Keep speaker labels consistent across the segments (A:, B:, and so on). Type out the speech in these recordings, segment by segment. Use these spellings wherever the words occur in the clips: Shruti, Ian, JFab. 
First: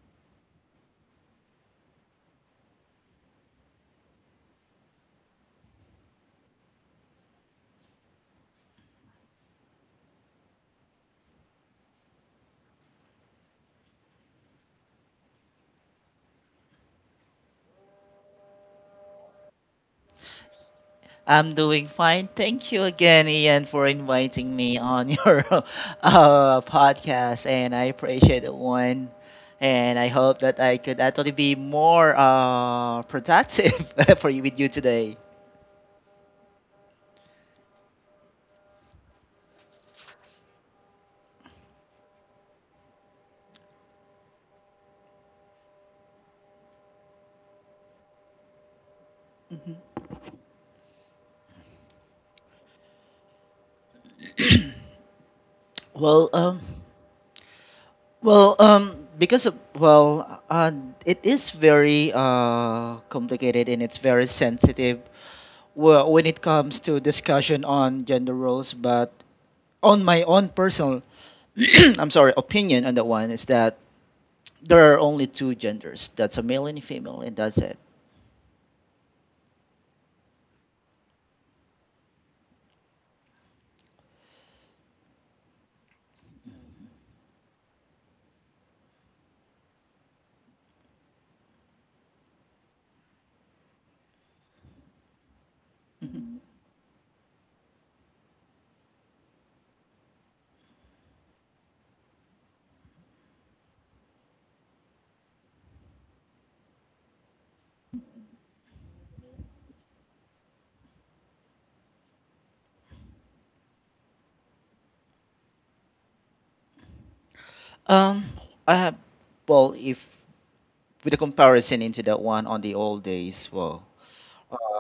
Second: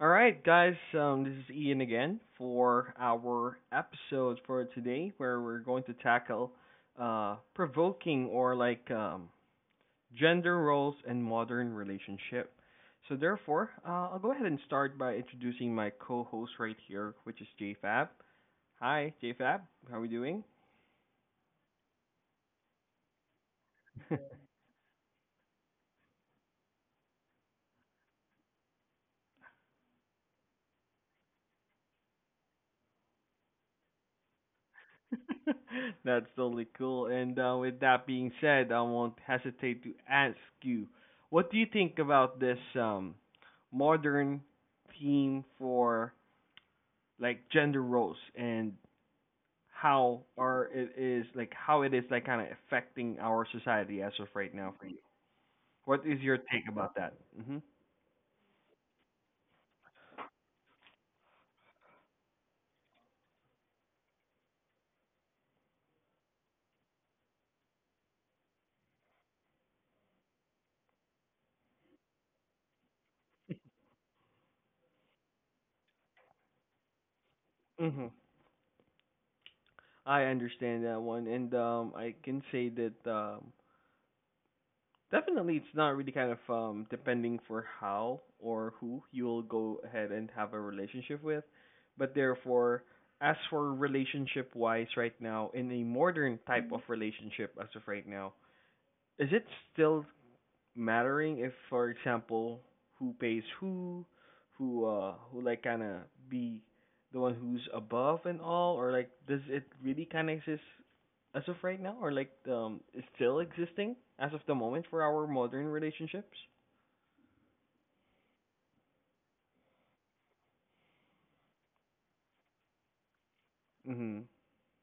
A: All right, guys. This is Ian again for our episode for today, where we're going to tackle provoking or gender roles and modern relationship. So therefore, I'll go ahead and start by introducing my co-host right here, which is JFab. Hi, JFab. How are we doing?
B: I'm doing fine. Thank you again, Ian, for inviting me on your podcast, and I appreciate it one. And I hope that I could actually be more productive for you with you today.
A: That's totally cool. And with that being said, I won't hesitate to ask you, what do you think about this modern theme for like gender roles and
B: Mhm.
A: how it is like kind of affecting our society as of right now for you? What is your
B: Well, um,
A: take about that? Mhm.
B: well, it is very complicated, and it's very sensitive when it comes to discussion on gender roles. But on my own personal, I'm sorry, opinion on that one is that there are only two genders. That's a male and a female, and that's it.
A: Mhm. I understand that one, and I can say that definitely, it's not really kind of depending for how or who you'll go ahead and have a relationship with. But therefore, as for relationship wise right now, in a modern
B: Mhm.
A: type of relationship as of right now, is it still mattering if, for example, who pays who, who like kind of be the one who's above and all, or like does it really kind of exist as of right now, or is still existing as of the moment for our modern relationships?
B: Um, I have, well, if With a comparison into that one on the old days,
A: Mhm.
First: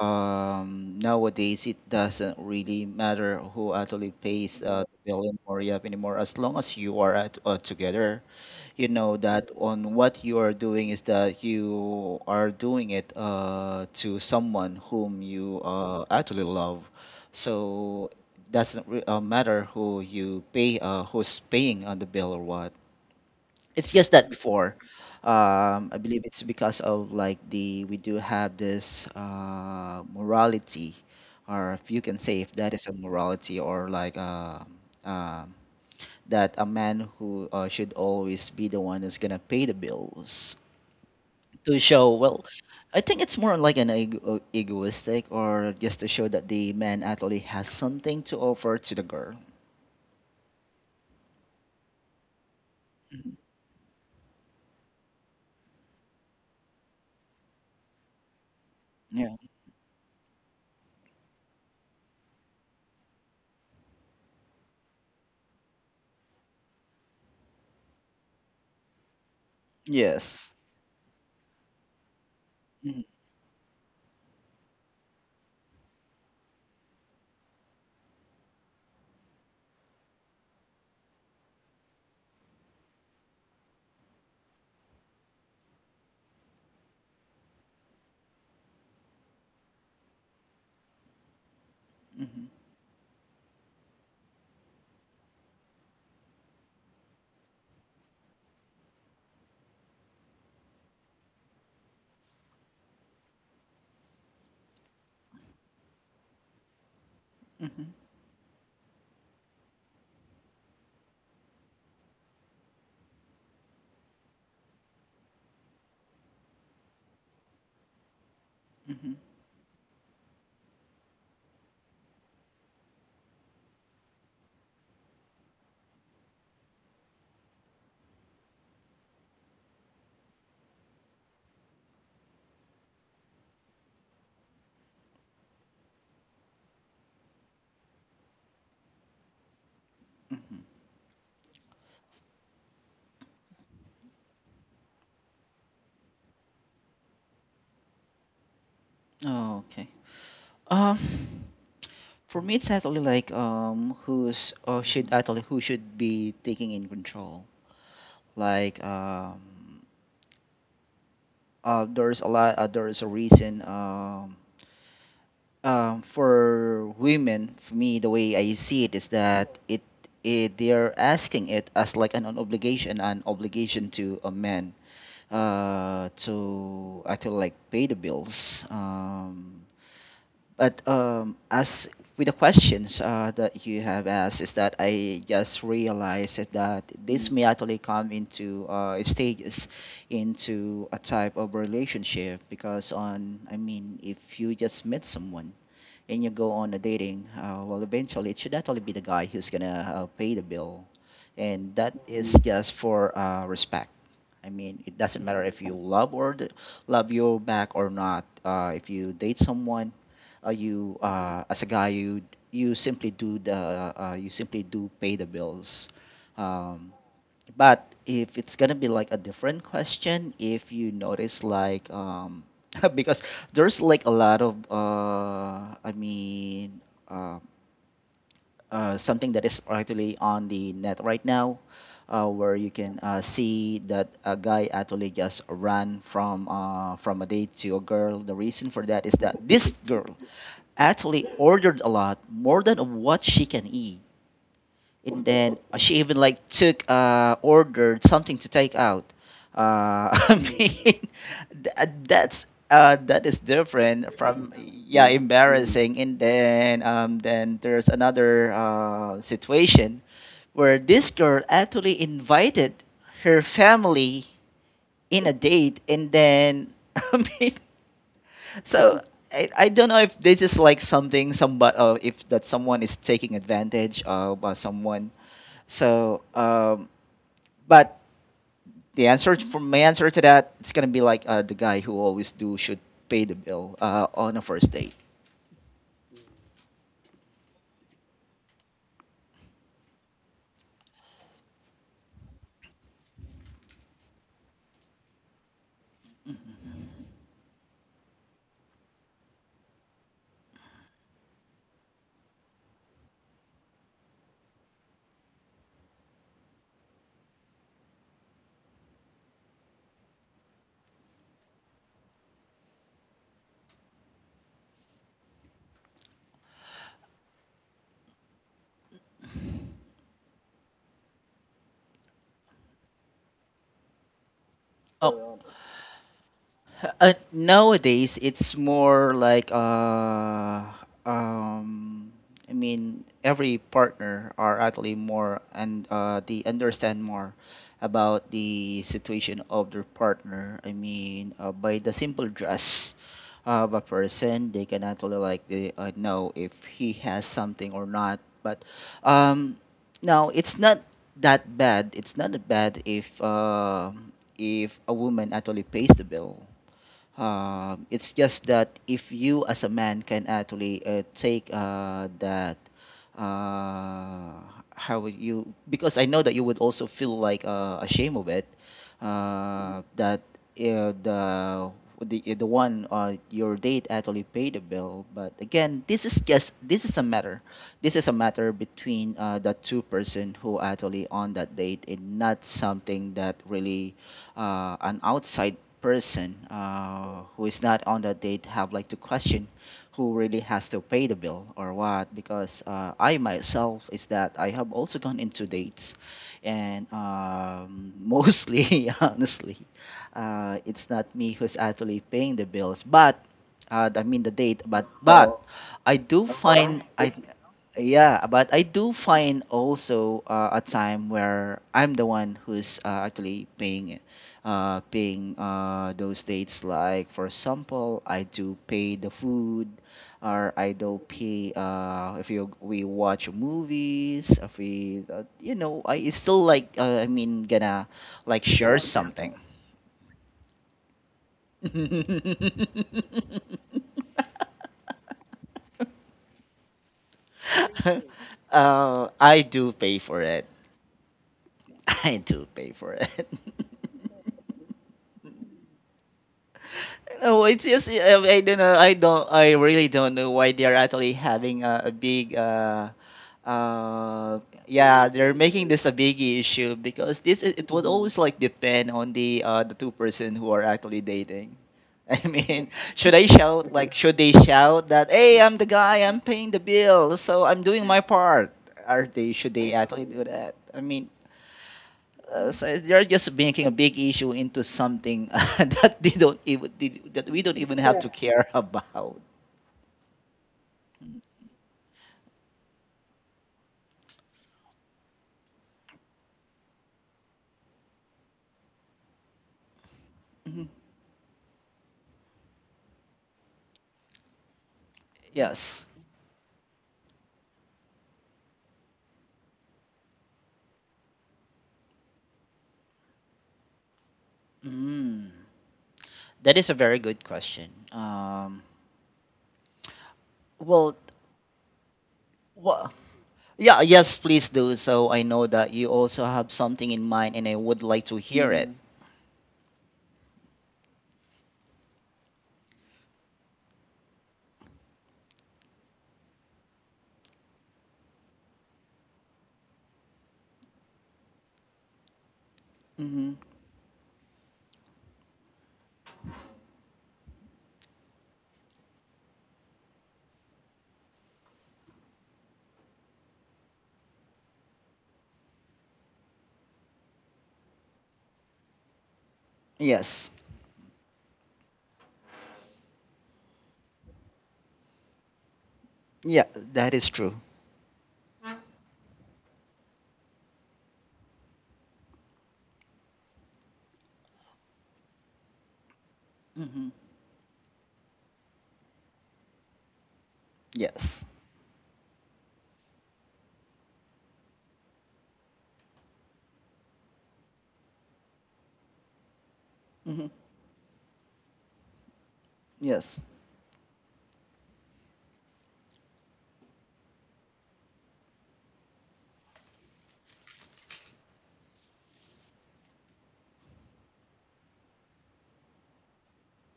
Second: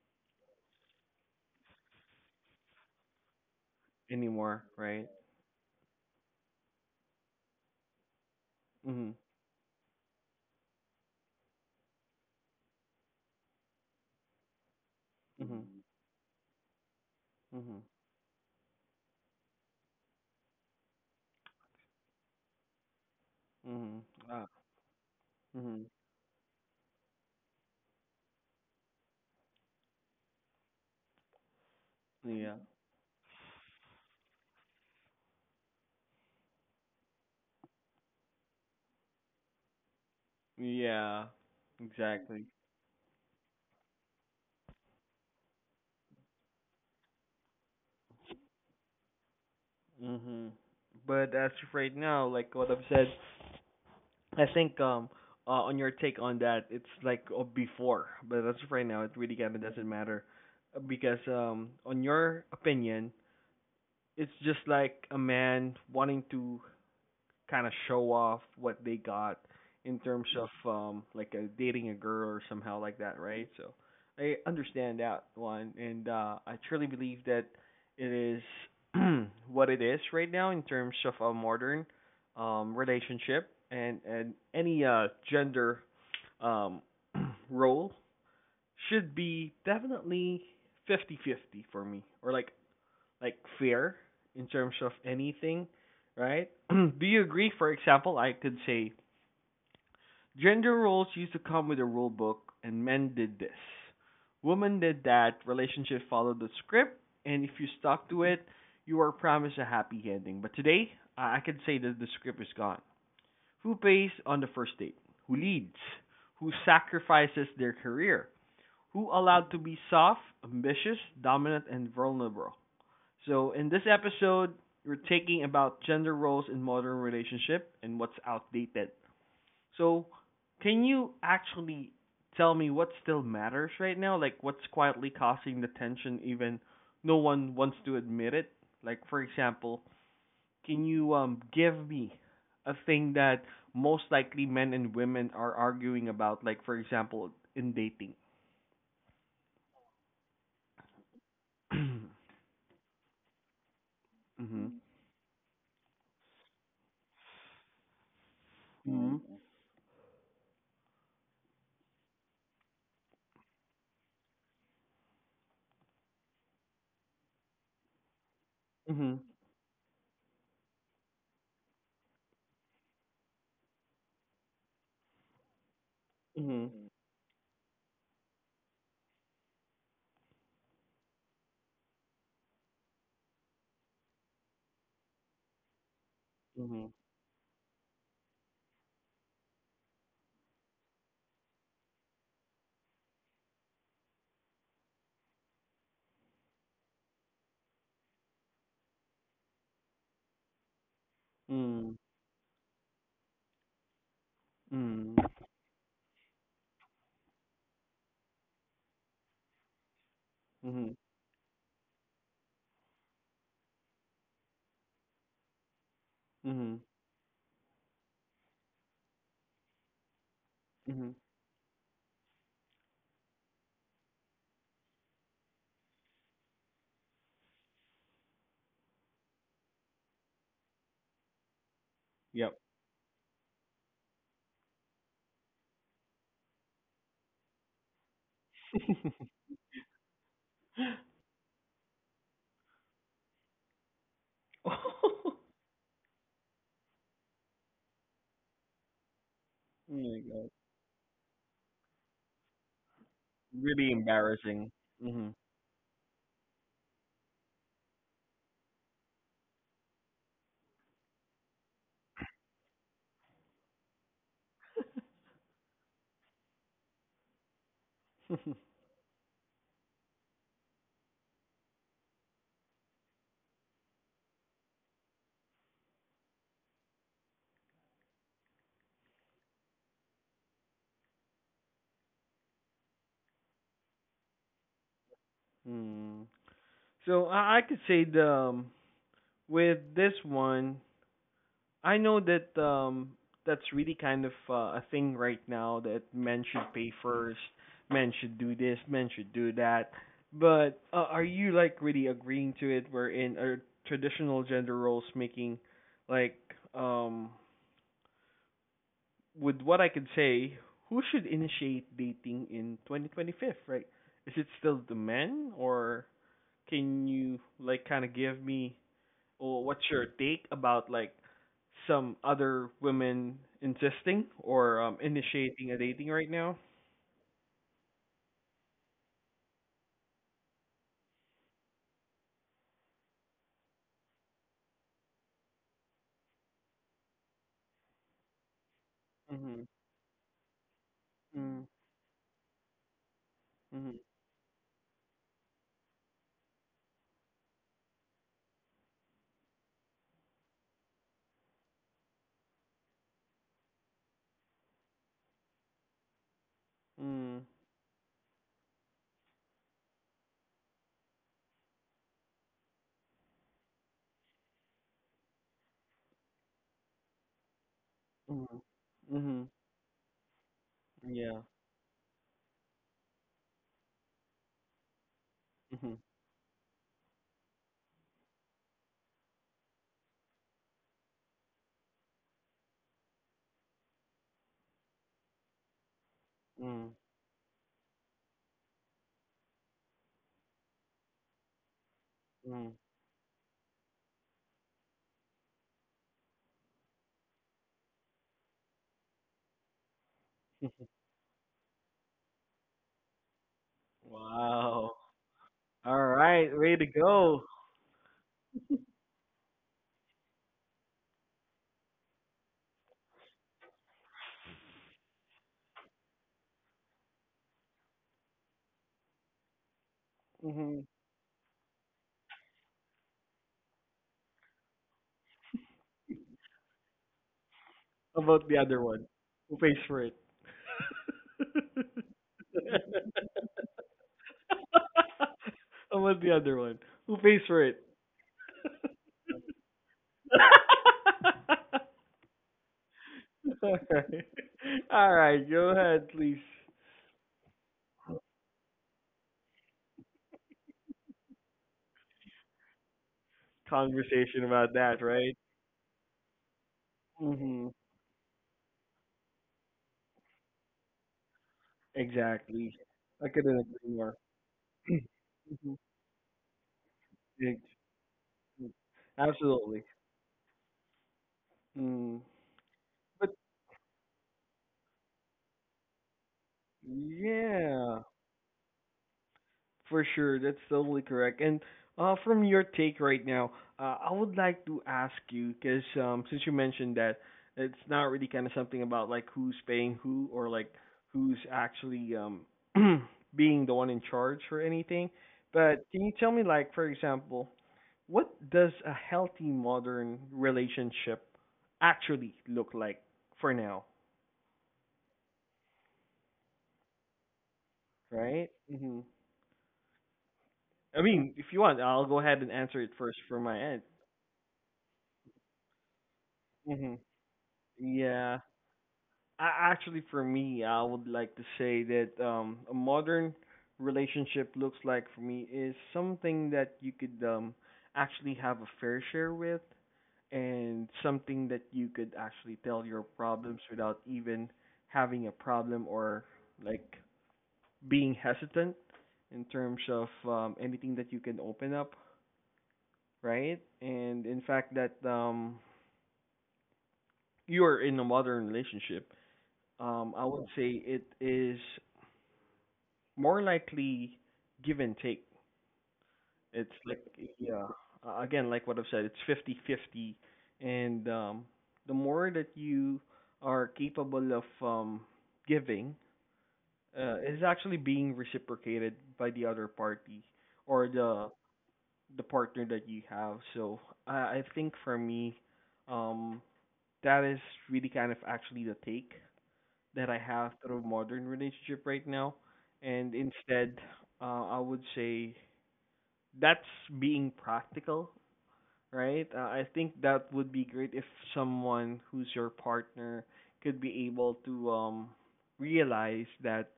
B: nowadays it doesn't really matter who actually pays
A: Anymore,
B: the
A: right?
B: bill in Moria anymore, as long as you are together. You
A: Mhm.
B: know that on what you are doing is that you are doing it to someone whom you
A: Mhm.
B: actually love.
A: Mhm.
B: So doesn't re- matter who you pay, who's paying on the bill or what. It's
A: Mhm.
B: just that
A: Ah.
B: before,
A: Mhm.
B: I believe it's because of, like, the, we do have this morality, or if you can say if
A: Yeah.
B: that is a morality or like um that a man who should always be the one who's gonna pay the bills,
A: Yeah.
B: to show. Well,
A: Exactly.
B: I think it's more like an egoistic, or just to show that the man actually has something to offer to the girl.
A: Mhm. But as of right now, like what I've said,
B: Mhm.
A: I think on your take on that, it's like before, but as of right now, it
B: Yeah.
A: really kind of doesn't matter. Because on your opinion, it's just like a man wanting to kind of show off what they got in terms of
B: Yes.
A: like dating a girl or somehow like
B: Hmm.
A: that, right? So I understand that one, and I truly believe that it is what it is right now in terms of a modern relationship and any gender um role should be definitely 50-50 for me or
B: Hmm.
A: like fair in terms of anything, right? Do you agree? For example, I could say gender roles used to come with a rule book, and men did this, women did that. Relationship followed the script, and if you
B: Hmm.
A: stuck to it, you were promised a happy ending. But today, I could say that the script is gone. Who pays on the first date? Who leads? Who sacrifices their career? Who
B: Hmm.
A: allowed to be soft, ambitious, dominant, and vulnerable? So in this episode, we're taking about gender roles in modern relationship and what's outdated. So can you actually tell me what still matters right now? Like what's quietly causing the tension even no one wants to admit it? Like for example, can you give me a thing that most likely men and women are arguing about like for example in dating?
B: Oh, okay. um
A: Mhm.
B: for me, it's actually like who's, or should actually, who should be taking in control, like um there's a lot, there's a reason. For women, for me, the way I see it is that it they're asking it as like an obligation to a man,
A: Mhm. Mhm.
B: to actually like pay the bills. But As with the questions that you have asked, is that I just realized is that
A: Mhm.
B: this may actually come into stages into a type of relationship, because, on I mean, if you just meet someone and you go on a dating, well, eventually it should actually be the guy who's gonna pay the bill, and
A: Mhm.
B: that
A: Mhm.
B: is just for respect. I mean, it
A: Mhm.
B: doesn't matter if you love or love your back or not. If you date someone,
A: Mhm.
B: you, as a guy, you simply do the you simply do pay the bills.
A: Mhm.
B: um, but if it's gonna be like a different question, if you
A: Mhm.
B: notice, because there's like a lot of uh, something that is actually on the net right now, where
A: Yep.
B: you can see that a guy actually just ran from a date to a girl. The reason for that is that this girl actually ordered a lot more than what she can eat, and then she even like took ordered something to take out.
A: Oh my
B: I
A: god.
B: mean th- uh, that's that is
A: Really
B: different from,
A: embarrassing.
B: yeah,
A: Mhm.
B: embarrassing. And then there's another situation where this girl actually invited her family in a date, and then I mean, so I don't know if this is like something, somebody, if that someone is taking advantage of someone. So but the for my answer to that, it's gonna be like, the guy who always do should pay the bill on a first date.
A: Mm. So I could say the with this one, I know that that's really kind of a thing right now that men should pay first, men should do this, men should do that. But are you like really agreeing to it? Wherein are traditional gender roles making like um with what I can say, who should initiate dating in 2025, right? Is it still the men, or can you like kind of give me or what's your take about like some other women insisting or initiating a dating right now?
B: Nowadays, it's more like, um, I mean, every partner are actually more, and they understand more about the situation
A: Mhm.
B: of their partner. I mean,
A: Mm.
B: by the simple dress of a
A: Mhm.
B: person, they can actually like, they, know if he has something or not. But um, now it's not that bad. It's not that bad if a woman actually pays the bill.
A: Mm.
B: It's just that if you as a man can actually take that, uh, how would you, because I know that you would also feel like ashamed of it,
A: Mhm. Mhm.
B: that uh,
A: Yeah.
B: the the one, your date actually paid the bill. But again,
A: Mhm.
B: this is just, this is a matter between the two-person who actually on that date, and not something that really, an outside person,
A: Mm.
B: who is not on that date, have like to question who really has to pay the bill or what. Because
A: Mm.
B: I myself, is that I have also gone into dates, and mostly honestly, it's not me who's actually paying the bills, but I mean the date. but
A: Wow.
B: but i
A: All
B: do
A: right, way
B: find
A: to
B: i
A: go.
B: yeah, but I do find also a time where I'm the one who's actually paying it, paying those dates. Like, for example, I do pay the food, or I
A: Mhm.
B: do pay if you we watch movies. If we, you know, I, it's still like I mean, gonna
A: How
B: like
A: about the
B: share
A: other one?
B: something.
A: Who pays for it? I The other one. Who pays for it?
B: Uh, I do pay for it. I do pay for it.
A: All right. All right. Go ahead, please.
B: No, it's just, I don't know. I don't. I really don't know why they are actually having a big. Uh,
A: Conversation about that,
B: yeah, they're
A: right?
B: making this a big issue, because this it, it
A: Mm-hmm.
B: would always like depend on the, the two-person who are actually dating. I mean,
A: Exactly. I couldn't agree more.
B: should they shout that, hey, I'm the
A: Mm.
B: guy, I'm paying the bill, so I'm doing my part? Are they, should they
A: Absolutely.
B: actually do that? I mean,
A: Mm.
B: so you're just
A: But
B: making a big issue into something that they don't even they- that we don't even have
A: yeah.
B: to, Correct, care about.
A: For sure, that's totally correct. And from your take right now, I would like to ask you because since you mentioned that it's not really kind of something about like who's paying who, or like who's actually being the one in charge or anything.
B: Yes.
A: But can you tell me, like for example, what does a healthy modern relationship actually look like for now,
B: Mm. That is a very good question.
A: right?
B: Um,
A: Hmm.
B: well,
A: I mean, if you want, I'll go ahead and answer it
B: wha-
A: first from my
B: yeah,
A: end.
B: yes, please do. So I know that you also have something
A: Hmm.
B: in mind, and I would like to
A: Yeah.
B: hear it.
A: Actually, for me, I would like to say that a modern relationship looks like for me is something that you could actually have a fair share with, and something that you could actually tell your
B: Mm. Hmm.
A: problems without even having a problem or like being hesitant in terms of anything that you can open up, right? And in fact, that you are in a modern relationship. I
B: Yes.
A: would say it is more likely give and take.
B: Yeah,
A: It's
B: that
A: like
B: is true.
A: yeah, again, like what I've said, it's 50-50, and the more that you are capable of giving
B: Hmm.
A: is actually being reciprocated by the other party or
B: Yes.
A: the partner that you have. So I think for me um that is really kind of actually the take that I
B: Hmm.
A: have through modern relationship right now, and
B: Yes,
A: instead I would say that's being practical, right? I think that would be great if someone who's your partner could be able to realize that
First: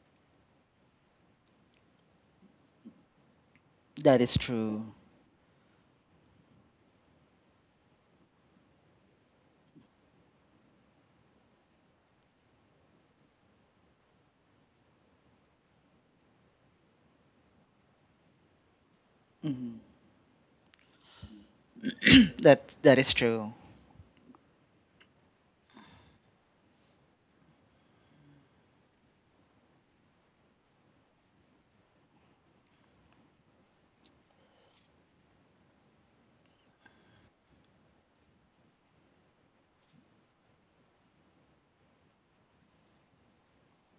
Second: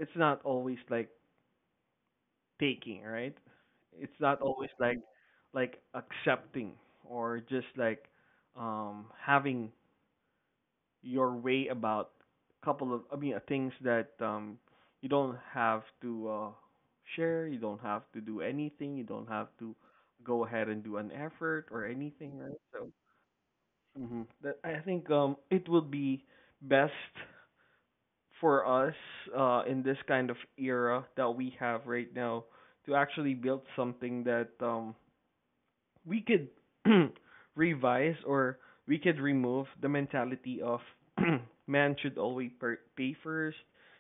A: it's not always like taking, right? It's
B: that is
A: not always
B: true.
A: like accepting or just like having your way about a couple of things that you don't have to share, you don't have to do anything, you don't have to
B: Hmm.
A: go ahead and do an effort or anything,
B: That,
A: right? So
B: that is true.
A: hmm that I think it would be best for us in this kind of era that we have right now to actually build something that we could revise or we could remove the mentality of man should always per- pay first,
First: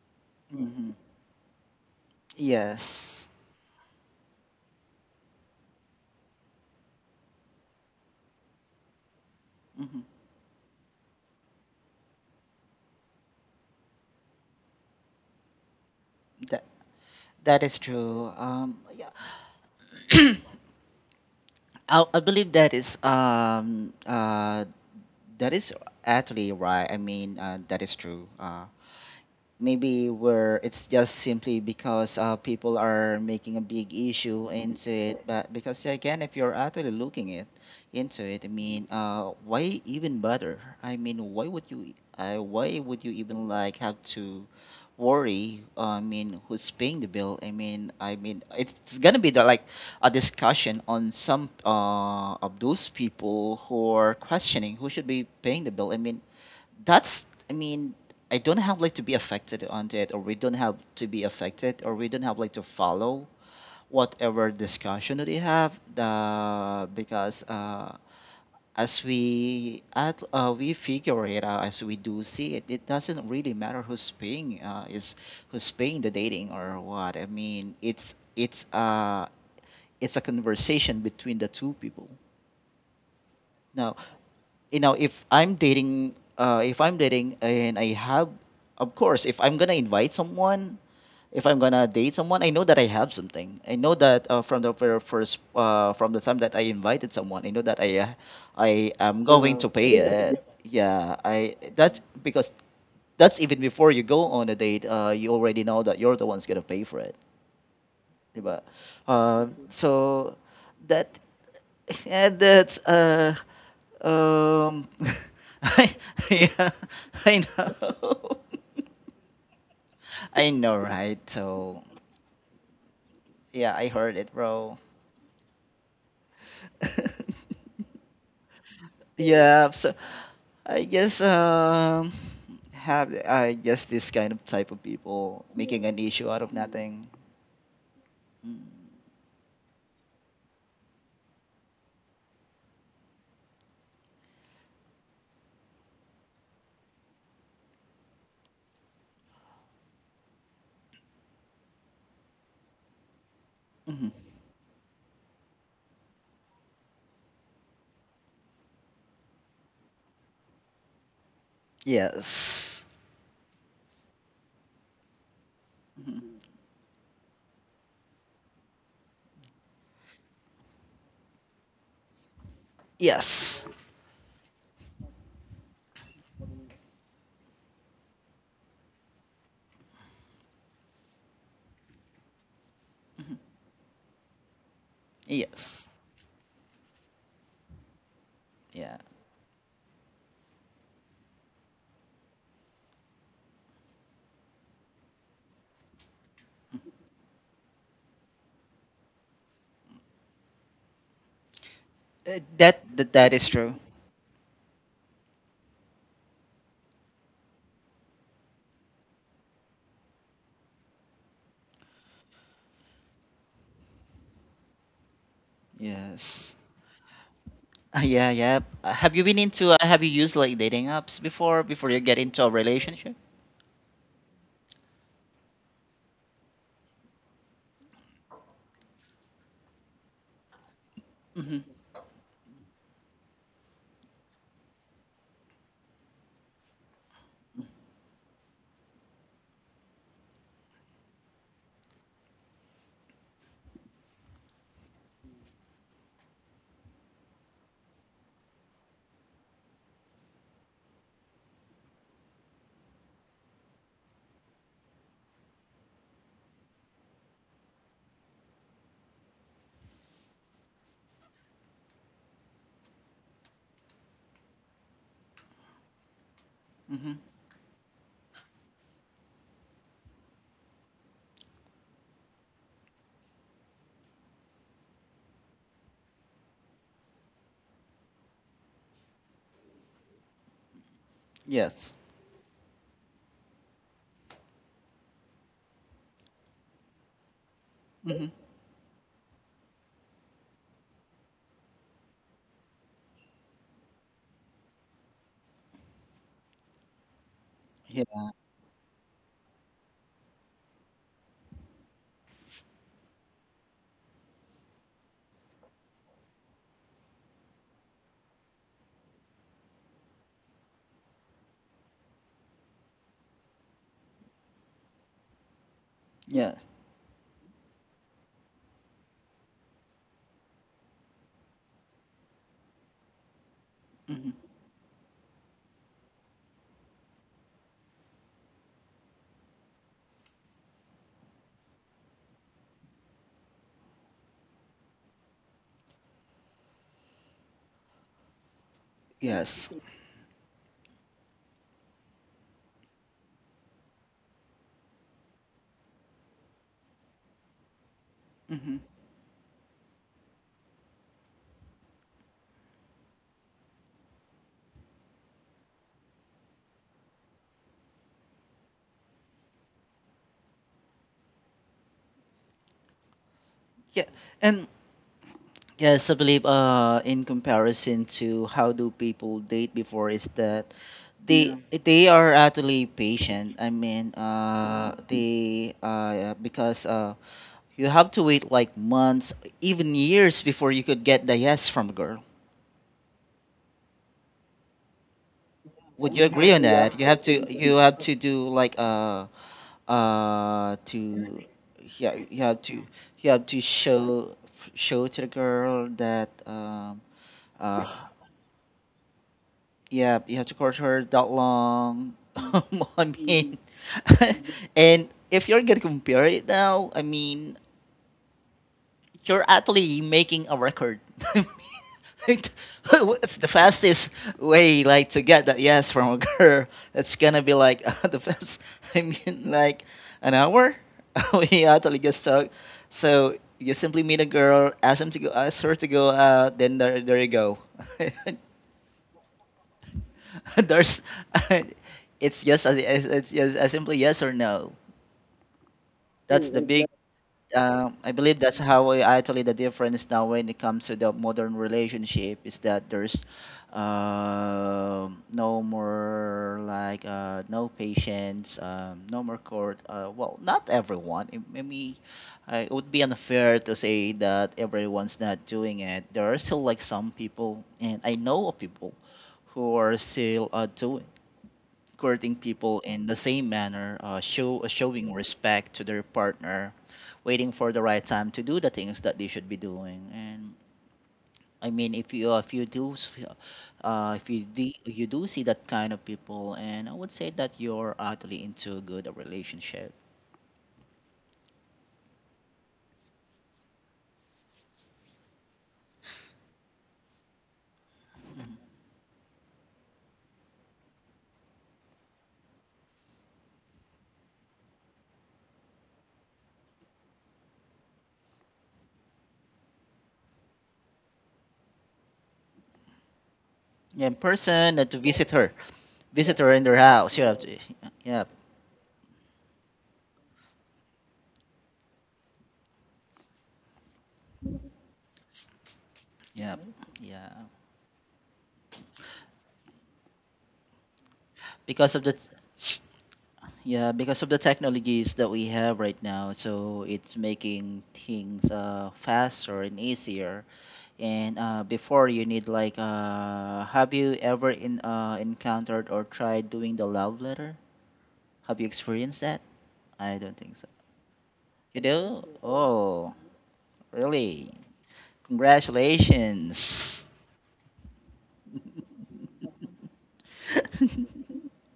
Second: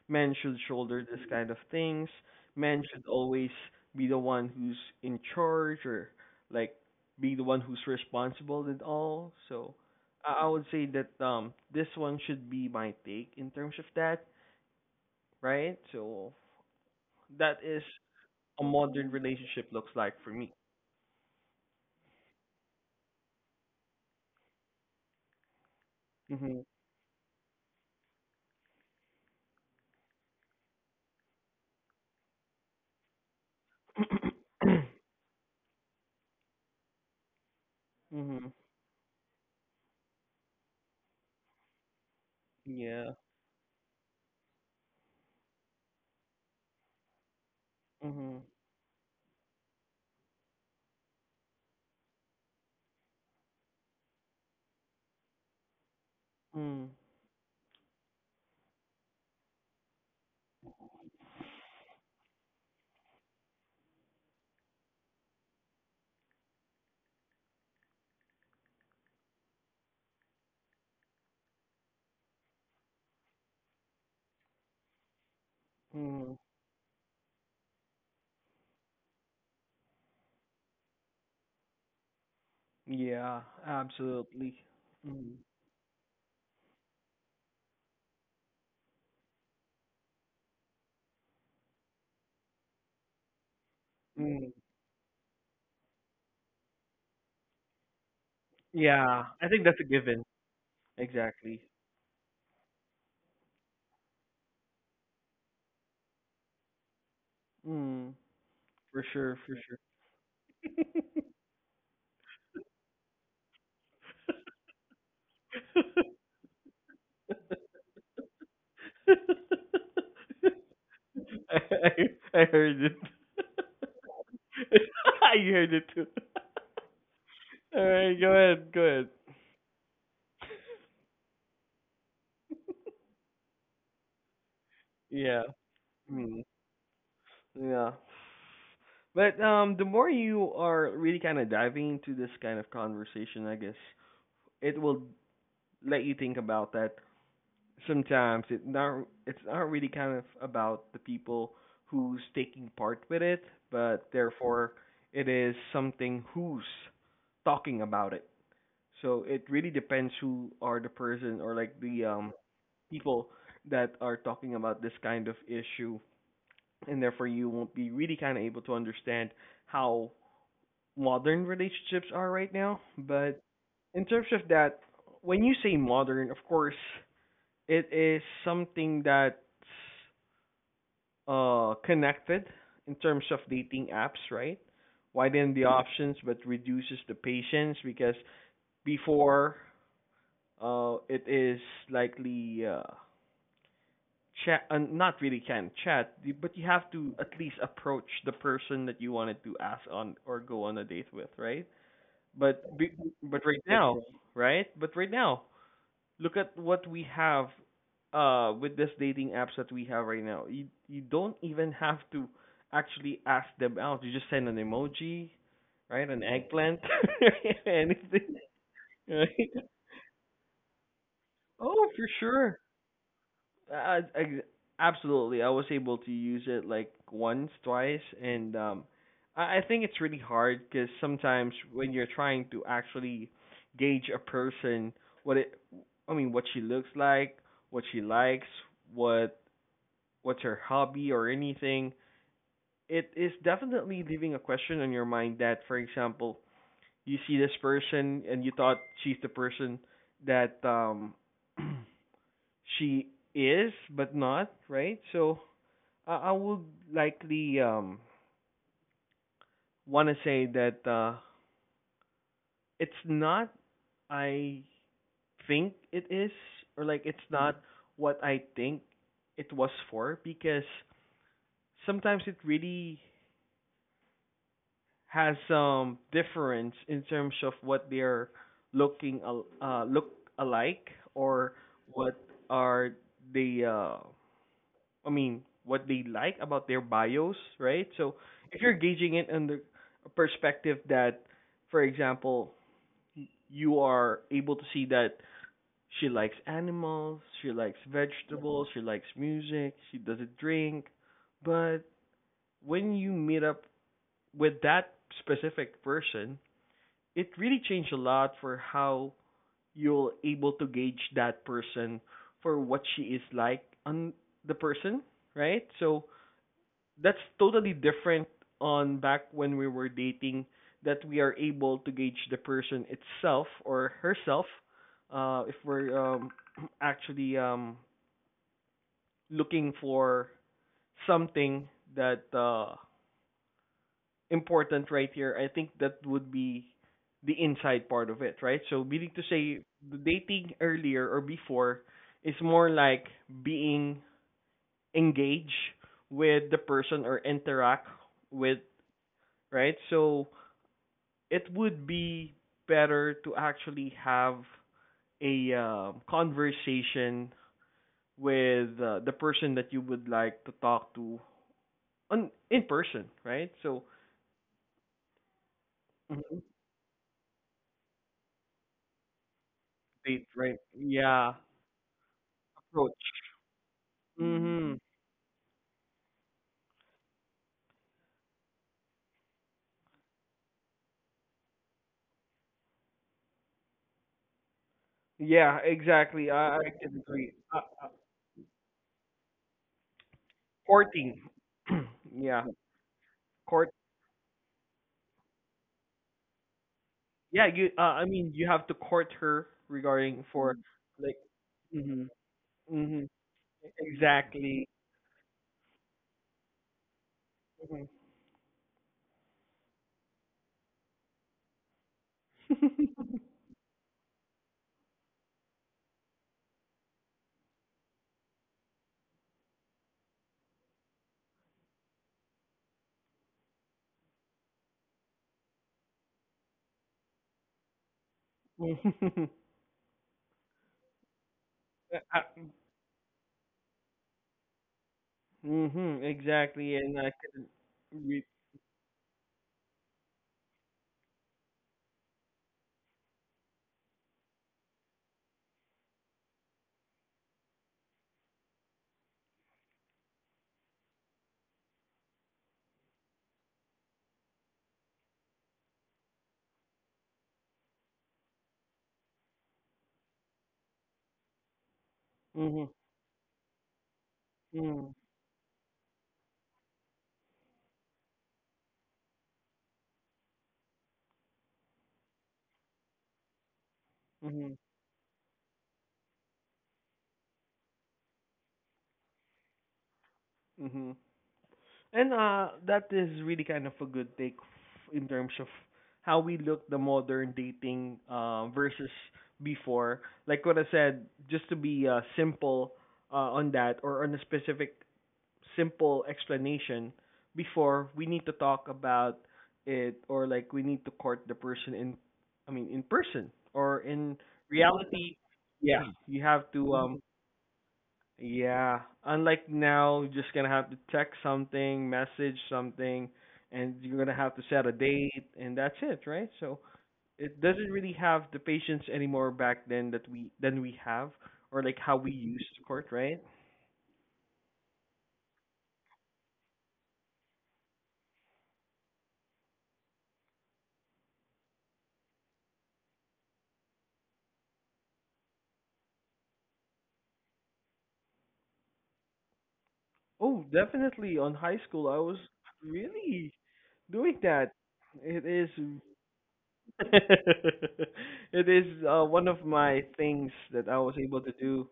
A: man should
B: Hmm.
A: shoulder this kind of things, man should
B: Yes.
A: always be the one who's in charge or like be the one who's responsible and all. So
B: Hmm.
A: I would say that this one should be my take in terms of that, right? So
B: that
A: that
B: that is
A: is
B: true.
A: a modern
B: Yeah.
A: relationship looks like for me.
B: I believe that is actually
A: Mhm.
B: right. I mean, that is true. Maybe where it's just simply because people are making a big issue into it. But because, again, if you're actually looking it into it, I
A: Mhm.
B: mean, why even bother? Why would you
A: Yeah.
B: even like have to worry, I mean, who's paying the bill? I mean,
A: Mhm.
B: it's gonna be the, like a discussion on some of those people who are questioning who should be paying the bill. I mean,
A: Mm,
B: that's, I mean, I don't have like to be affected on it, or we don't have to be affected, or we don't have like to follow whatever discussion that they have. The Because as we at we figure it out, as we do see it, it doesn't really matter who's paying, is who's paying the
A: mm,
B: dating or what. I mean, it's a conversation between the two people
A: yeah,
B: now.
A: absolutely.
B: You know,
A: Mm,
B: if I'm dating, and I have, of course, if I'm gonna invite someone, if I'm gonna date someone, I know that I have something. I know that
A: mm,
B: from the very first from the time that I invited someone, I know that I am
A: yeah, I
B: going
A: think
B: to
A: that's a
B: pay
A: given.
B: it, yeah. I
A: Exactly.
B: That's because that's even before you go on a date, you already know that you're the one's gonna pay for it.
A: Mm,
B: But
A: for sure, for sure.
B: so that that's um I yeah, I know. I know, right? So
A: I heard it.
B: yeah, I heard it, bro.
A: You heard it too. All right, go ahead, go ahead.
B: Yeah, so I guess have I guess this kind of type of people
A: Yeah.
B: making an issue out
A: Mm,
B: of nothing.
A: yeah.
B: Mm-hmm.
A: But the more you are really kind of diving into this kind of conversation, I guess it will let you think about that sometimes it's not really kind of about the people who's taking part with it, but therefore it is something who's talking about it. So it really depends who are the person or like the
B: Yes.
A: people that are talking about this kind of issue,
B: Hmm.
A: and therefore you won't be really kind of able to understand how modern relationships are right now, but
B: Yes.
A: in terms of that, when you say modern, of course, it is something that's connected in terms
B: Hmm.
A: of dating apps, right? Widen the
B: Yes.
A: options but reduces the patience. Because
B: Yeah.
A: before it is likely chat not really can chat, but you have to at least approach the person that you wanted to ask on or go on a date with, right? But be,
B: That
A: but
B: is
A: right
B: true.
A: now, right. right? But right now, look at what we have with this dating apps that we have right now. You don't even have to actually ask them out. You just send an emoji, right? An
B: Yes.
A: eggplant,
B: Yeah,
A: anything.
B: yeah. Have you been
A: Right?
B: into? Have you used like dating apps before? Before
A: Oh,
B: you
A: for
B: get into a
A: sure.
B: relationship?
A: I absolutely I was able to use it like once, twice, and I think it's really hard because
B: Mm-hmm.
A: sometimes when you're trying to actually gauge a person, what it, I mean, what she looks like, what she likes, what what's her hobby or anything, it is definitely leaving a question on your mind that, for example, you see this person and you thought she's the person that she is but not, right? So I would likely want to say that it's not. I think it is or like
B: Mm-hmm.
A: it's Mm. not what I think it was for, because sometimes it really has some difference in terms of what they're look alike or
B: Yes.
A: what are the what they like about their bios, right? So
B: Mm-hmm.
A: if you're gauging it under a perspective that, for example, you are able to see that she likes animals, she likes
B: Yeah.
A: vegetables, she likes music, she doesn't drink, but when you meet up with that specific person, it really changed a lot for how you're able to gauge that person for what she is like on the person, right? So
B: Yeah.
A: that's totally different on back when we were dating that we are able to gauge the person itself or
B: Mm-hmm.
A: herself if we're actually looking for something that important right here. I think that would be the inside part of it, right? So meaning to say,
B: Yes.
A: the dating earlier or before is more like being engaged with the person or interact with,
B: Mm-hmm.
A: right? So it would be better to actually have a conversation with the person that you would like to talk to on in person, right? So
B: Yeah, and yes, I
A: mhm.
B: believe in comparison to how do people date before is
A: Date, right?
B: that
A: Yeah,
B: they Yeah. they are actually
A: approach.
B: patient. I mean,
A: Hmm.
B: they yeah, because you have to wait like months, even years before you could get the yes from a girl.
A: Yeah,
B: Would you
A: exactly.
B: agree
A: I,
B: on
A: I
B: that?
A: can agree.
B: You have to do like
A: Courting.
B: to yeah,
A: yeah,
B: you have to
A: court.
B: show to the girl that
A: Yeah, you.
B: uh
A: I mean, you have to court her
B: yeah,
A: regarding
B: you have to
A: for
B: court her
A: like.
B: that
A: Hmm.
B: long. I
A: Hmm.
B: mean,
A: Exactly.
B: and if you're gonna compare it now, I mean, you're actually making a record. It's the fastest way like to get that yes from a girl. It's gonna be like the fast. Like an hour. We actually just talk. So you simply meet a girl, ask them to go, ask her to go out. Then there you go.
A: Mhm.
B: There's,
A: Uh, uh,
B: it's yes, as- it's yes, as simply yes or no.
A: mhm,
B: That's the
A: exactly,
B: big
A: and I can
B: I
A: re-
B: believe that's how I, actually the difference now when it comes to the modern relationship is that there's no more like no patience, no more court. Well, not everyone. It, maybe it would be unfair to say that everyone's not doing it. There are still like some people, and I know of people who are still doing courting
A: mhm,
B: people in the same manner,
A: mhm,
B: showing respect to their partner, waiting for the right time to do the things that they should be doing. And I mean, if you
A: mhm,
B: de- you do see that kind of people, and I would say that you're actually into a good relationship.
A: mhm. And that is really kind of a good take in terms of how we look the modern dating versus before. Like what I said, just to be simple on that, or on a specific simple explanation, before we need to talk about it, or like we need to court the person in, I mean, in person or
B: Yeah, in
A: in
B: person and to
A: reality. Yeah, you
B: visit her
A: have
B: in their
A: to
B: house. You have to, yeah,
A: yeah, unlike now you're just gonna have to text something, message something, and you're gonna have to set a date, and that's it, right?
B: yeah,
A: So
B: yeah.
A: it doesn't really have the patience anymore back then that we, than we have, or like
B: Because
A: how
B: of the
A: we used to court, right?
B: Yeah, because of the technologies that we have right now, so it's making things faster and easier. And before you need like, have you ever in encountered or tried doing the love letter? Have you experienced that? I don't
A: Oh,
B: think so.
A: definitely. On high
B: You
A: school, I was
B: do? Oh,
A: really doing
B: really?
A: that. It is,
B: Congratulations.
A: it is one of my things that I was able to do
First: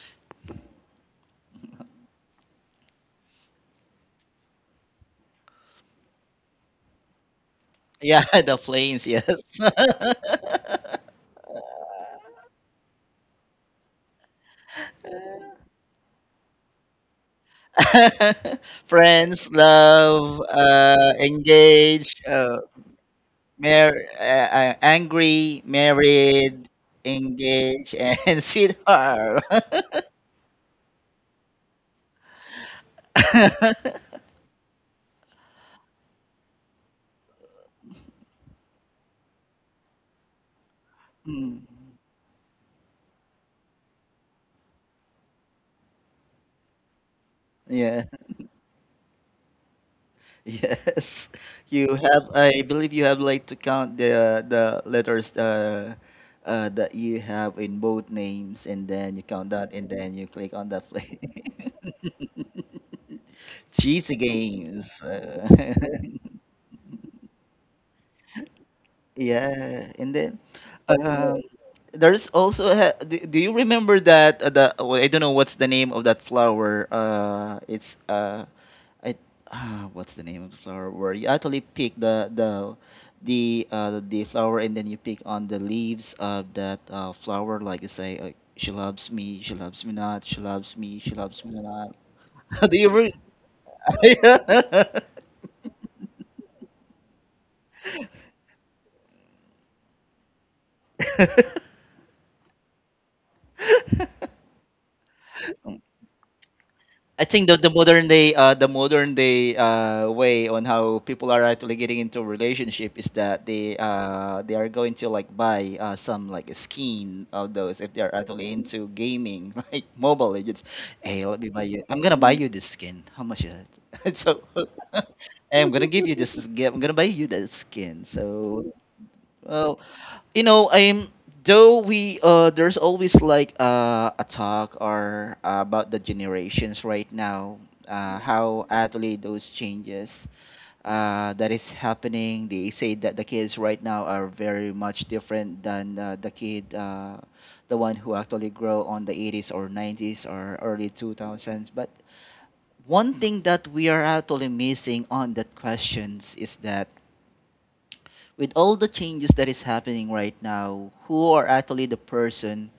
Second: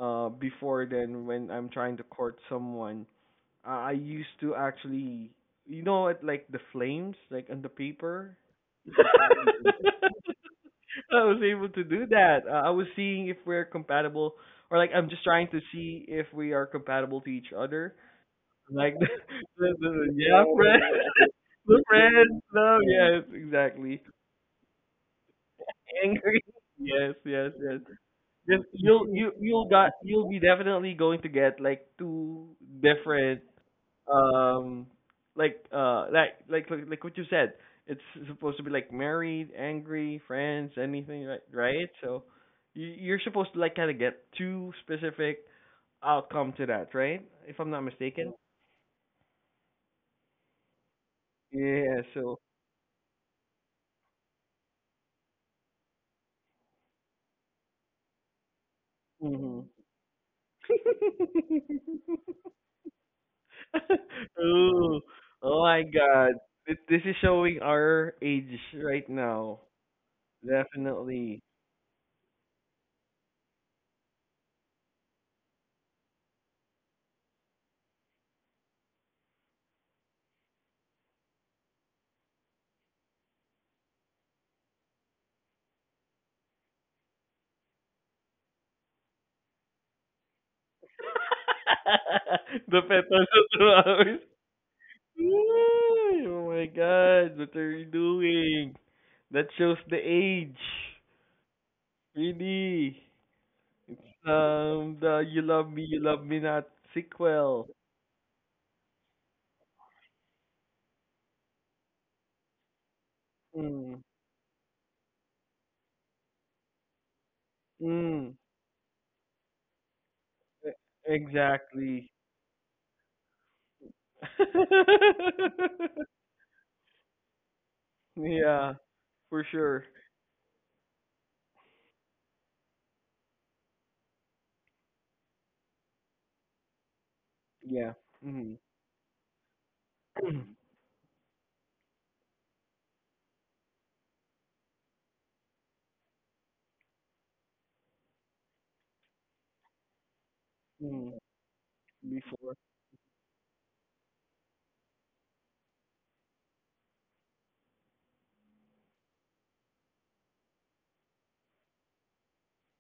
A: before, then when I'm trying to court someone. I used to actually, you know, it like the flames, like on the
B: Yeah,
A: paper.
B: the flames, yes.
A: I was able to do that. I was seeing if we're compatible, or like I'm just trying to see if we are compatible to each other. Like
B: Friends,
A: the yeah, Yeah,
B: love,
A: friend, the
B: engaged,
A: friends, love, yeah, yes, exactly.
B: angry,
A: Angry,
B: married,
A: yes, yes, yes.
B: engaged, and
A: Just you'll you
B: sweetheart.
A: you'll got you'll be definitely going to get like two different um like like what you said. It's supposed to be like married, angry, friends, anything, right?
B: Hmm.
A: Right? So you're supposed to like kind of get two specific outcome to that, right? If I'm not
B: Yeah.
A: mistaken.
B: Yes. You
A: Yeah.
B: have.
A: So.
B: I believe you have like to count the letters that you have in both names, and then you count
A: Mm-hmm.
B: that, and then you click on that play. Cheesy
A: Ooh.
B: games.
A: Oh my God. This is showing our age right now.
B: Yeah, and then
A: Definitely.
B: um, there's also a, do you remember that the oh, I don't know what's the name of that flower. I what's the name of the flower where you actually pick the flower and then you pick on the leaves of that flower. Like you say, she loves me not, she loves me not. Do
A: the pet
B: you?
A: on the 2 hours.
B: Re-
A: Ooh, oh my God. What are you doing? That shows the age. Really. The You Love Me, You Love Me Not
B: I think the,
A: sequel.
B: the modern day the modern day way on how people are actually getting into a relationship is that
A: Mm.
B: they are going to like buy some like a skin of those if they are
A: Mm.
B: actually into gaming like Mobile Legends.
A: E-
B: Hey, let me buy you. I'm
A: exactly.
B: gonna buy you this skin. How much is it? So hey, I'm gonna give you this. Skin- I'm gonna buy you that skin.
A: yeah,
B: So
A: for
B: well,
A: sure.
B: you know, I'm though we there's always like a talk or about the generations right now,
A: Yeah. Mhm.
B: how actually those changes that is happening. They say that the kids right now are very much different than the one who actually grow on the 80s or 90s or early
A: Mhm.
B: 2000s. But
A: Before.
B: one thing that we are actually missing on that questions is that with all the changes that is happening right now, who are actually the person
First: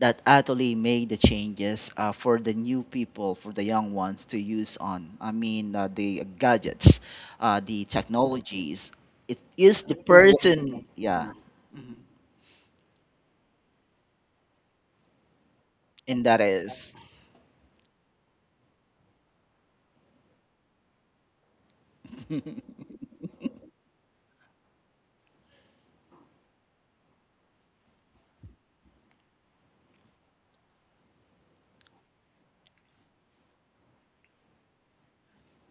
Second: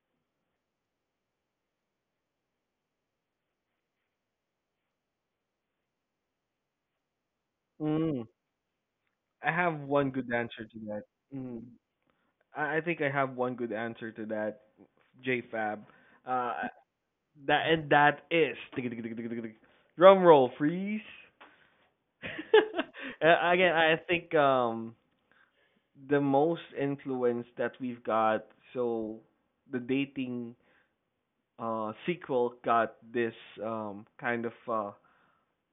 B: that actually made the changes for the new people, for the young ones to use on? I mean, the gadgets, the
A: Mm.
B: technologies. It
A: I have
B: is the
A: one good answer to
B: person,
A: that.
B: yeah,
A: Mm. I think I have one good answer to that, JFab.
B: and that
A: Uh,
B: is.
A: that, and that is drum roll, freeze. Again, I think the most influence that we've got. So the dating sequel got this um kind of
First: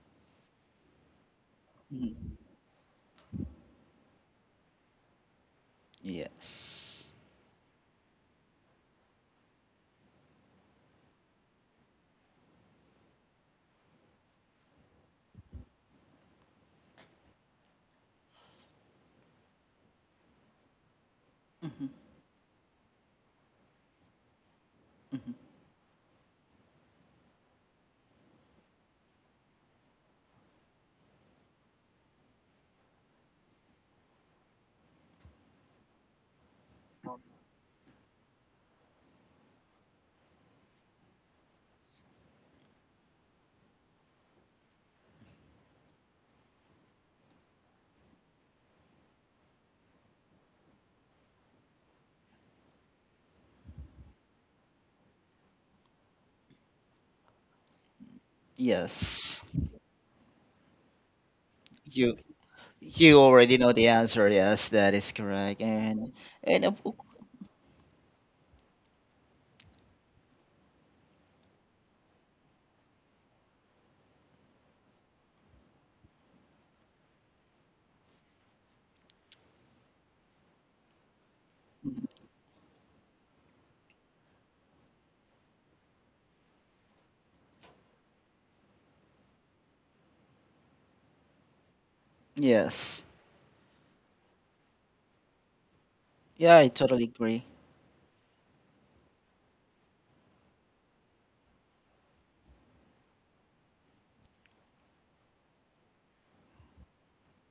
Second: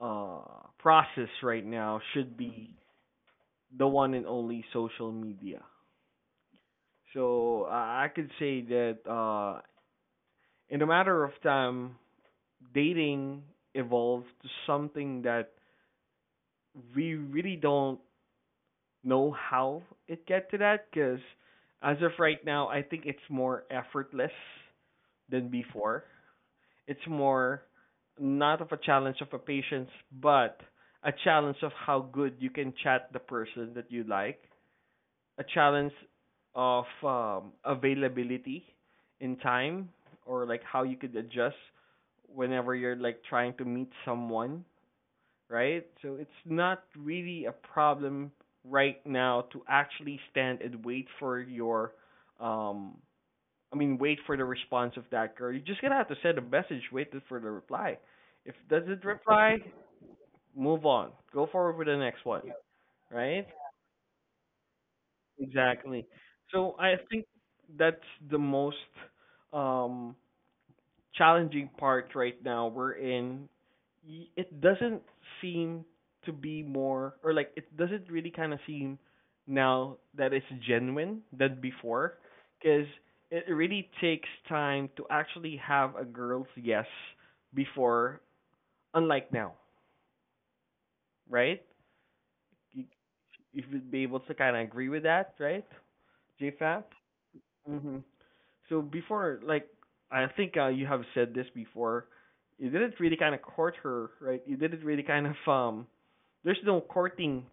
A: uh uh process right now should be the one and only social media.
B: Yes.
A: So I could say that, in a matter of time, dating evolved to something that we really don't know how it get to that. Because
B: Mhm.
A: as of right now, I think it's more effortless
B: Mhm.
A: than before. It's more not of a challenge of a patience, but a challenge of how good you can chat the person that you like, a challenge of availability in time, or like how you could adjust whenever you're like trying to meet someone, right? So it's not really a problem right now to actually stand and wait for your um I mean, wait for the response of that girl. You're just gonna have to send a message, wait for the reply. If doesn't
B: Yes.
A: reply, move on. Go forward with the
B: You
A: next one.
B: you
A: Right?
B: already know the answer. Yes, that is correct.
A: Exactly.
B: And
A: So
B: of-
A: I think that's the most um, challenging part right now. We're in. It doesn't seem to be more, or like it doesn't really kind of seem now that it's genuine than before, because it really takes time to actually have a girl's yes before, unlike now, right? You,
B: yes.
A: you would be able to kind of agree with that, right,
B: Yeah, I totally
A: JFAP?
B: agree.
A: Mm-hmm. So before, like, I think you have said this before. You didn't really kind of court her, right? You didn't really kind of. There's no courting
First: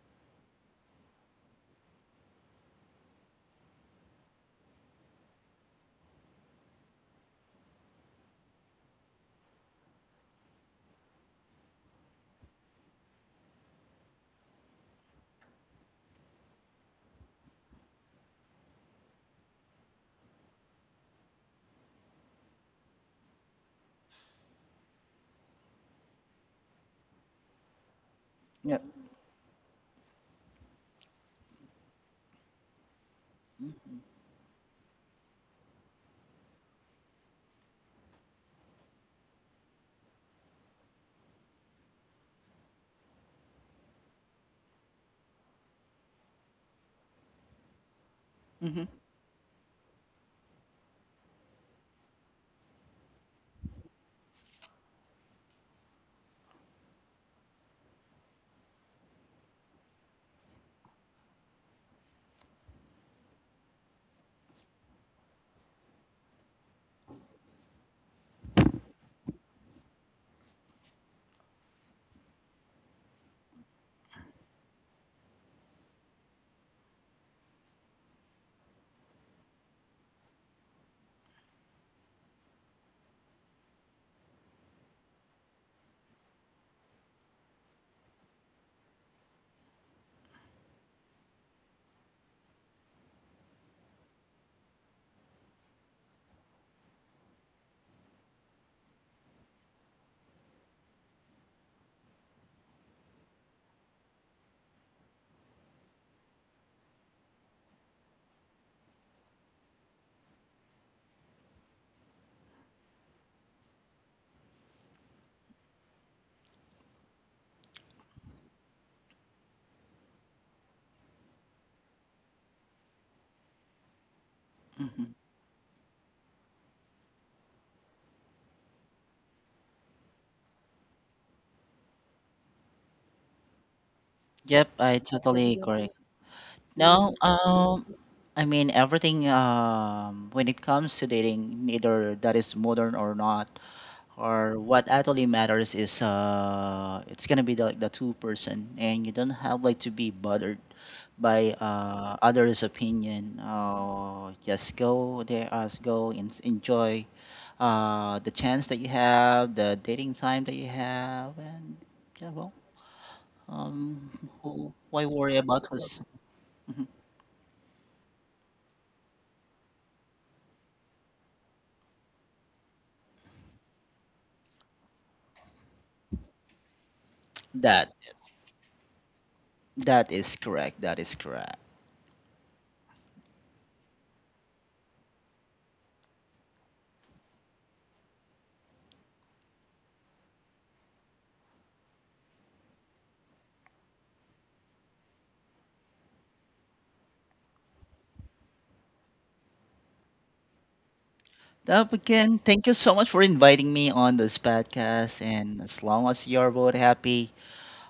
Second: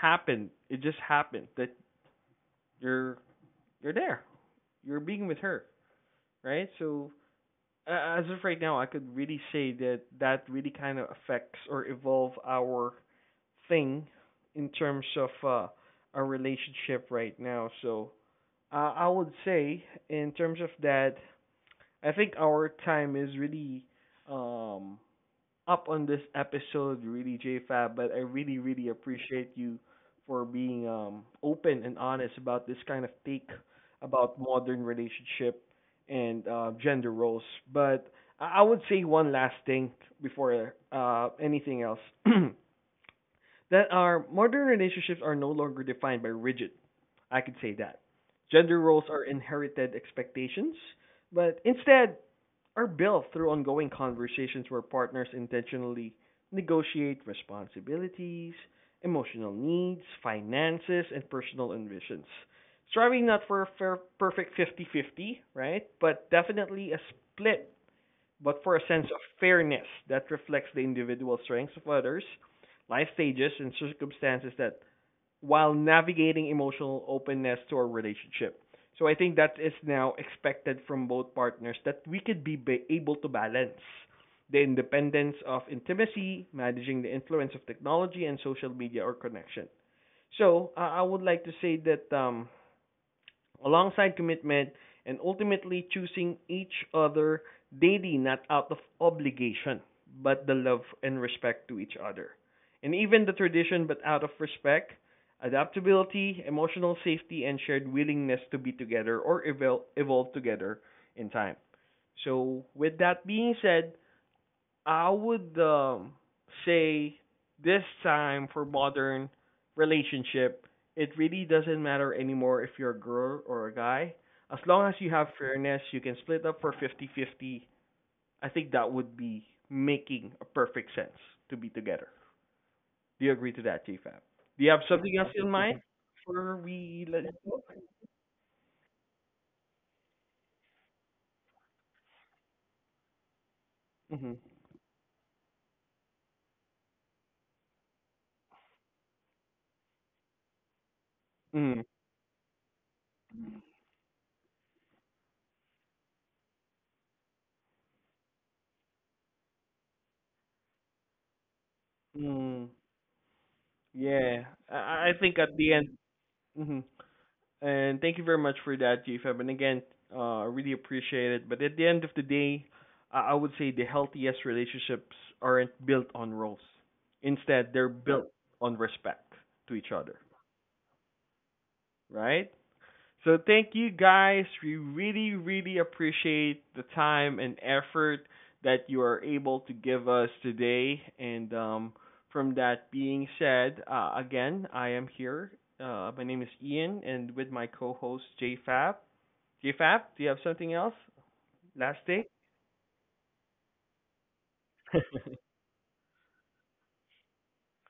A: happened. It just happened that you're you're there. You're being with her, right? So as of right now, I could really say that that really kind of affects or evolve our thing in terms of our relationship right now. So I would say in terms of that, I think our time is really um up on this episode, really J Fab, but I really,
B: Yep.
A: really appreciate you for being open and honest about this kind of take about modern relationship and gender roles. But I would say one last thing before anything else. that our modern relationships are no longer defined by rigid. I could say that. Gender
B: Mm-hmm.
A: roles are inherited expectations, but instead are built through ongoing conversations where partners intentionally negotiate responsibilities, emotional needs, finances, and personal ambitions. Striving not for a fair, perfect 50-50, right? But definitely a split, but for a sense of fairness that reflects the individual strengths of others, life stages, and circumstances that, while navigating emotional openness to our relationship. So I think that is now expected from both partners, that we could be able to balance the independence of intimacy, managing the influence of technology and social media or connection. So I would like to say that, alongside commitment and ultimately choosing each other daily, not out of obligation but the love and respect to each other, and even the tradition, but out of respect, adaptability, emotional safety, and shared willingness to be together or evolve together in time. So with that being said, I would, say this time for modern relationship, it really doesn't matter anymore if you're a girl or a guy. As long as you
B: Hmm.
A: have fairness, you can split up for 50-50. I think that would be making a perfect sense to be together. Do you agree to that, J Fab? Do you
B: Yep,
A: have
B: I
A: something else in
B: totally
A: mind
B: agree.
A: before we
B: No,
A: let it go?
B: I mean everything. When it comes to dating, neither that is modern or not,
A: Mm-hmm.
B: or what actually matters is it's gonna be the, like the two person, and you don't have like to be bothered by
A: Mm.
B: others' opinion. Just go there, us go and enjoy the chance that you have, the dating time that you have, and yeah, well,
A: Mm.
B: um,
A: Yeah. I,
B: why
A: I I think
B: worry
A: at
B: about
A: the end.
B: who's Mhm.
A: Mm-hmm. And thank you very much for that, GFM. And again, I really appreciate it. But at the end of the day, I would say the healthiest relationships aren't built on roles. Instead, they're
B: that?
A: built on respect to each
B: That
A: other,
B: is correct. That is correct.
A: right? So thank you guys. We really, really appreciate the time and effort that you are able to give us today. And from that being said, again, I am here. My name is Ian, and with my co-host JFab. Fab, do you have something else?
B: Up
A: Last day.
B: again, thank you so much for inviting me on this podcast. And as long as you're both happy,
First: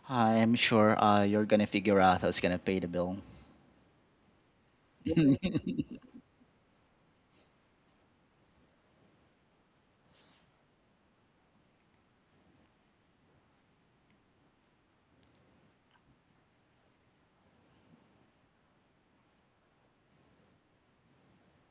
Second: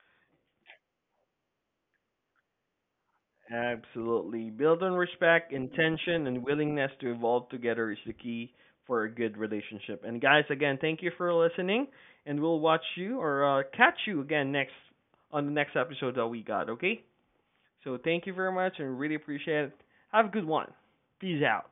B: I'm sure you're gonna figure out who's gonna pay the bill.
A: Absolutely. Build on respect, intention, and willingness to evolve together is the key for a good relationship. And guys, again, thank you for listening, and we'll watch you, or catch you again next on the next episode that we got. Okay? So thank you very much, and really appreciate it. Have a good one. Peace out.